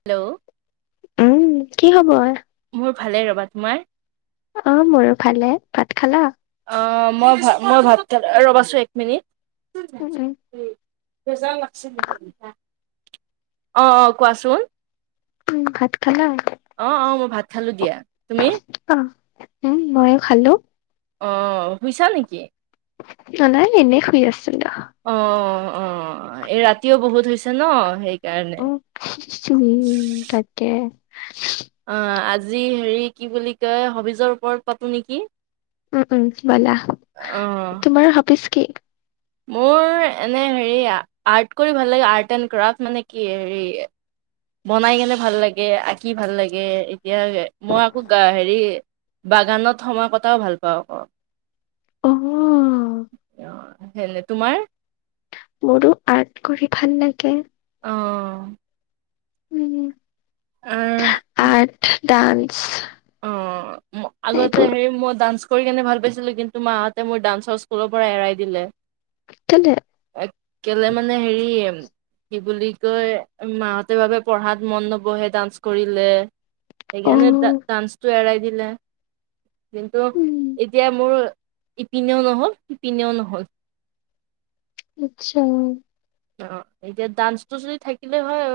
Hello উম' কি খবৰ? মোৰ ভালে ৰবা তোমাৰ? অ মোৰো ভালে, ভাত খালা? অ মই ভ মই ভাত খ ৰবাছো! এক মিনিট। উম, উম, অ', অ', কোৱাচোন? উম, ভাত খালা? অ' অ' মই ভাত খালো দিয়া, তুমি? অ উম মইয় খালোঁ। অঁ শুইছা নেকি? না নাই এনেই শুই আছিলো অ, অ, এই ৰাতিও বহুত হৈছে ন? সেই উম হিহিহি তাকে অ, আজি হেৰি কি বুলি কয়, হবিজৰ ওপৰত পাতো নেকি? উম, উম, ব'লা অ তোমাৰ হবিছ কি? মোৰ এনে হেৰি আৰ্ট কৰি ভাল লাগে, আৰ্ট এণ্ড ক্ৰাফট মানে কি হেৰি বনাই কেনে ভাল লাগে, আঁকি ভাল লাগে। এতিয়া মই আকৌ গা হেৰি বাগানত সময় কটাও ভাল পাওঁ মই, অ'। অ হেলে তোমাৰ। মোৰো টো আৰ্ট কৰি ভাল লাগে অ' উম, আহ, ডাঞ্চ, অ ম আগতে হেই মই ডান্স কৰি কেনে ভাল পাইছিলো, কিন্তু মাহঁতে মোৰ ডাঞ্চৰ স্কুলৰ পৰা এৰাই দিলে। তেলে। এ, কেলে মানে হেৰি কি বুলি কয়, মাহতে ভাবে পঢ়াত মন নবহে ডান্স কৰিলে। সেইকাৰণে ডা অ', ডান্সটো এৰাই দিলে। কিন্তু, উম, এতিয়া মোৰ ইপিনেও নহ'ল, সিপিনেও নহ'ল। আচ্ছা। অ এতিয়া ডাঞ্চটো যদি থাকিলে হয়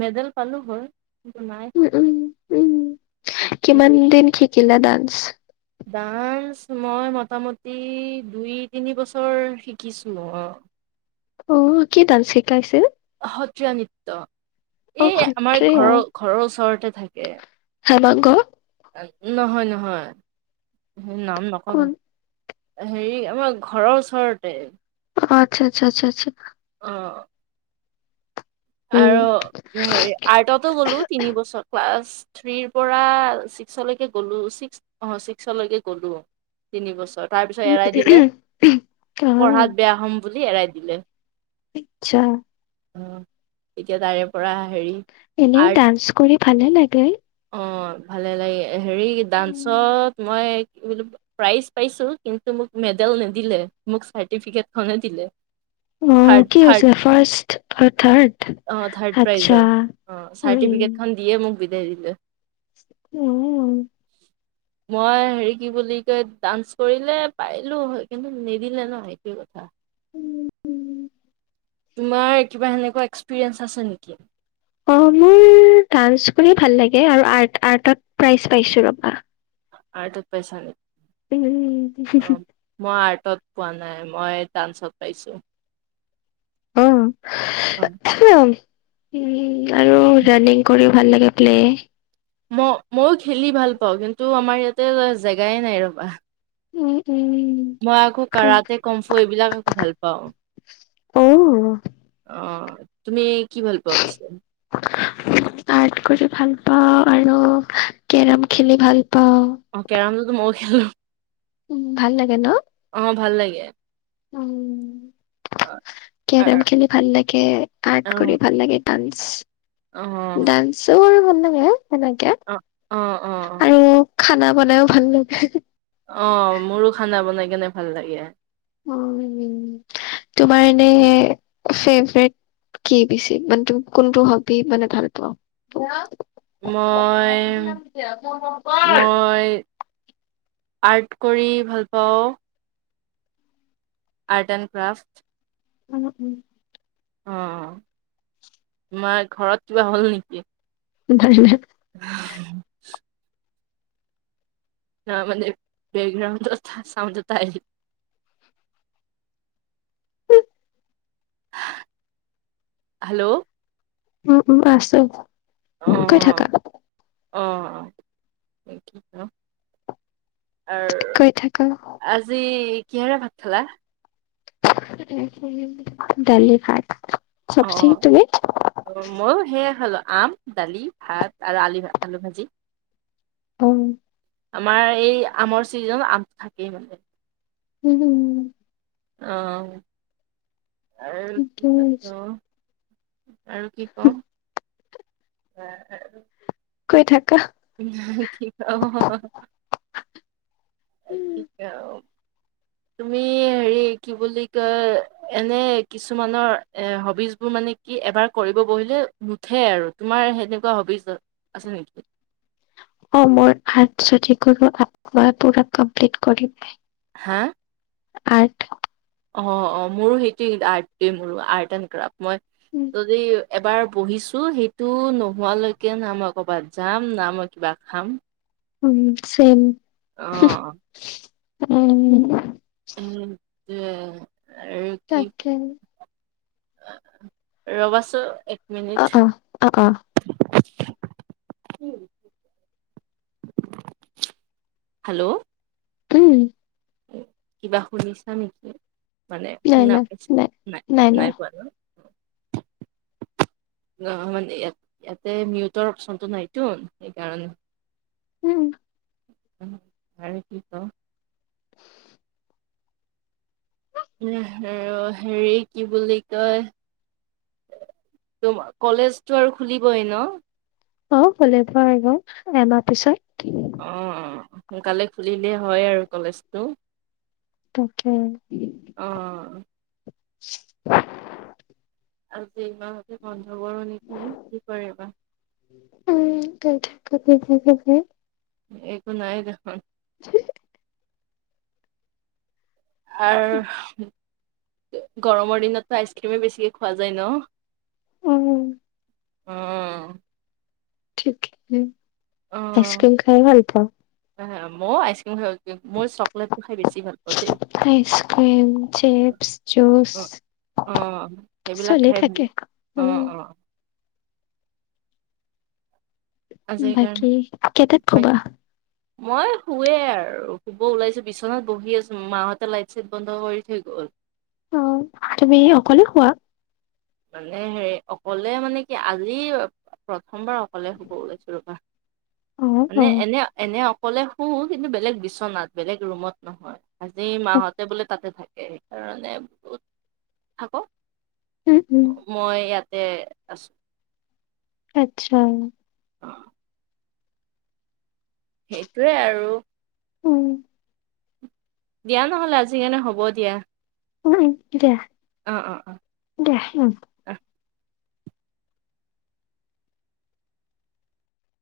মেডেল পালোঁ হয় কিন্তু নাই। উম উম কিমান দিন শিকিলা ডাঞ্চ, ডান্স মই মোটামুটি দুই তিনি বছৰ শিকিছো, অ। অ, কি ডান্স শিকাইছিল? সত্ৰীয়া নৃত্য, অ', এই আমাৰ সত্ৰীয়া। ঘৰৰ ঘৰৰ ওচৰতে থাকে। হেমাংগ। নহয় নহয়, নাম নকব। হেৰি আমাৰ ঘৰৰ ওচৰতে। অ', আচ্ছা, আচ্ছা, আচ্ছা, আচ্ছা। অঁ। উম, হেৰি আৰ্টতো গ'লো তিনি বছৰ ক্লাছ। থ্ৰীৰ পৰা ছিক্সলেকে গ'লো, ছিক্স অ', ছিক্সলৈকে গ'লো। তিনি বছৰ তাৰ পিছত এৰাই দিলে অ পঢ়াত আচ্ছা বেয়া হম বুলি এৰাই দিলে। আচ্ছা। অ, এতিয়া তাৰে পৰা হেৰি। এনেও আৰ্ট ডান্স কৰি ভালে লাগে। অ' ভালে লাগে হেৰি উম, ডান্সত মই কি বুলি প্ৰাইছ পাইছো, কিন্তু মোক মেডেল নিদিলে মোক চাৰটিফিকেট খনহে দিলে। থাৰ্ড অ' কি থাৰ্ড হৈছিল ফাৰ্ষ্ট আৰু থাৰ্ড অ' থাৰ্ড আচ্ছা প্ৰাইজৰ অ' উম চাৰ্টিফিকেটখন দিয়ে মোক বিদায় দিলে। উম'। মই হেৰি কি বুলি কয়- ডান্স কৰিলে পাৰিলো হয় কিন্তু নিদিলে ন' হে- সেইটো কথা। উম উম। তোমাৰ কিবা সেনেকুৱা এক্সপিৰিয়েঞ্চ আছে নেকি? অ', মোৰ ডান্স কৰি ভাল লাগে আৰু আৰ্ট আৰ্টত প্ৰাইজ পাইছো ৰবা। আৰ্টত পাইচা নে? উম' মই আৰ্টত পোৱা নাই, মই ডান্সত পাইছোঁ। অ' উম্ আৰু ৰাণিং কৰিও ভাল লাগে প্লে ম মইও খেলি ভাল পাওঁ কিন্তু আমাৰ ইয়াতে জেগাই নাই ৰবা। উম উম্ মই আকৌ কাৰাতে, কমফু এইবিলাক ভাল পাওঁ। অ'। অ', তুমি কি ভাল পোৱা পিছে? আৰ্ট কৰি ভাল পাওঁ আৰু কেৰম খেলি ভাল পাওঁ। অ কেৰমটোটো ময়ো খেলো। উম ভাল লাগে ন'? অ' ভাল লাগে। উম্, অ' অ' কেৰম খেলি ভাল লাগে, আৰ্ট অ' কৰি ভাল লাগে। ডান্স অ' আছো আৰু বননেকে এনেকে অ', অ' অ' অ' আৰু খানা বনাইও ভাল লাগে। অ'মোৰো খানা বনাই কেনে ভাল লাগে। উম, তোমাৰ এনেই ফেভৰেট কি পিছে, মানে তুমি কোনটো হবি মানে ভাল পোৱা [unintelligible] মই, মই। আৰ্ট কৰি ভাল পাওঁ। Art and craft. উম, উম। তোমাৰ ঘৰত কিবা হ'ল নিকি? [unintelligible] [unintelligible] তাৰ মানে, বেকগ্ৰাণ্ডত চাওন্দ এটা আহি হেল্ল' উম, উম, আছো, কৈ থাকা অঁ তাকে ন আ কৈ থাকা। আজি কিহেৰে ভাত খালা? আজি দালি ভাত। চব ঠিক অ'। তুমি অ', ময়ো সেয়াই খালো, আম, দালি, ভাত আৰু আলু, আলু ভাজি। উম আমাৰ এই আমৰ চিজন আম থাকেই মানে। উম, হুম, অ আৰু কি পাতো আৰু কি কওঁ [unintelligible] কৈ থাকা কি কও তাকেত তুমি হেৰি কি বুলি কয় এনে কিছুমানৰ এ হবিজ বোৰ মানে কি এবাৰ কৰিব বহিলে নুঠে আৰু তোমাৰ হেনেকুৱা হবিজ আছে নিকি অ মই আৰ্ট যদি কৰো আৰ্ট মই পুৰা কমপ্লিট কৰিমে হা আৰ্ট অ অ মোৰো সেইটোৱে আৰ্ট মোৰো আৰ্ট এণ্ড ক্ৰাব মই যদি এবাৰ বহিছো সেইটো নোহোৱালৈকে না মই কৰ'ৰবাত যাম না মই কিবা খাম উম চেম অ উম উ আৰু কি তাকে ৰবা চো এক অ মিনিট অ [inaudible] হেল্লো উম। কিবা শুনিছা নেকি। মানে শুনা পাইছা নাই, নাই পোৱা ন? [inaudible] অ', মানে ইয়াত ইয়াতে মিউটৰ অপচনটো নাইতো সেইকাৰণ উম। [unintelligible] আৰু হেৰি কি বুলি কয় তোমা কলেজটো আৰু খুলিবই ন? অ', খুলিব আৰু এমাহ পিছত। অ', অ', সোনকালে খুলিলেই হয় আৰু কলেজটো। তাকে। অ'। আজি ইমানতে বন্ধ কৰোঁ নেকি? কি কৰে বা? উম [unintelligible] একো নাই দেখোন। [unintelligible] গৰমৰ দিনতটো আইচক্ৰীমেই বেছিকৈ খোৱা যায় ন? উম উম। ঠিকে, আইচক্ৰীম খাই ভাল পাওঁ। মই আইচক্ৰীম খাই মোৰ চকলেতটো খাই বেছি ভাল পাওঁ দেই। আইচক্ৰীম, চিপছ, জুচ অ', অ', সেইবিলাক চলি খাই থাকে [unintelligible] অ', উম অ'। আজি বাকী কাৰণে কেইটাত [unintelligible] [inaudible] মই শুৱে আৰু শুব ওলাইছোঁ বিচনাত বহি আছোঁ, মাৰ হঁতে লাইট চাইট বন্ধ কৰি থৈ গ'ল। অ', তুমি অকলে শুৱা? মানে হেৰি অকলে মানে কি আজি প্ৰথমবাৰ অকলে শুব ওলাইছোঁ ৰ'বা। অ অ মানে এনে, এনে অক অকলে শুঁ কিন্তু বেলেগ বিচনাত, বেলেগ ৰুমত নহয়। আজি মাহতে বোলে তাতে থাক। সেইকাৰণে বহুত থাক উম, উম। মই ইয়াতে আছোঁ। আচ্ছা। [unintelligible] সেইটোৱে আৰু। উম। দিয়া নহ'লে আজি কেনে হ'ব দিয়া। [unintelligible] অ', অ', অ'। দিয়া, উম।